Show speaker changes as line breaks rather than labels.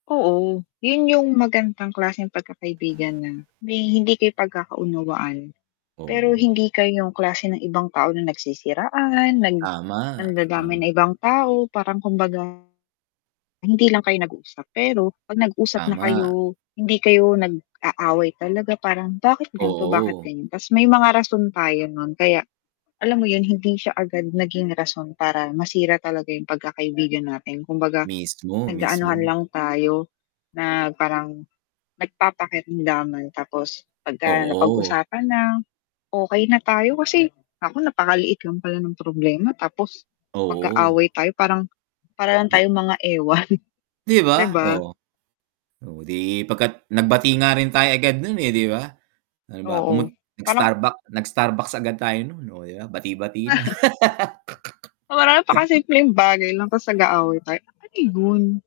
Oo, yun yung magandang klaseng pagkakaibigan na may hindi kayo pagkakaunawaan, pero
Oo.
hindi kayo yung klase ng ibang tao na nagsisiraan, nag
Tama,
nandadamay
um
ng ibang tao parang kumbaga, hindi lang kayo nag-uusap pero, 'pag nag-usap na
Tama.
kayo, hindi kayo nag-aaway talaga parang, "Bakit ganto, bakit
Oo.
ganyan?" Tas may mga rason tayo nun, kaya alam mo yun, hindi siya agad naging rason para masira talaga yung pagkakaibigan natin. Kumbaga,
Mismo,
nag-aanuhan
mismo.
lang tayo na parang, nagpapakiramdaman, tapos pagka
Oo.
napag-usapan na, okey na tayo kasi, nako, napakaliit lang pala nung problema. Tapos
Oo.
mag-aaway tayo parang, para lang
Di
tayong mga ewan,
di
'di
ba,
ba?
oo. Oh, 'di pagka't nagbati nga rin tayo agad nun, eh, 'di ba? Halimbawa pumun
Oo, parang
nag-Starbuck nag-Starbucks agad tayo nun, oh, yeah, bati-bati na.
Parang
[unintelligible]
napaka-simpleng bagay lang, tapos nag-aaway tayo, ano yun?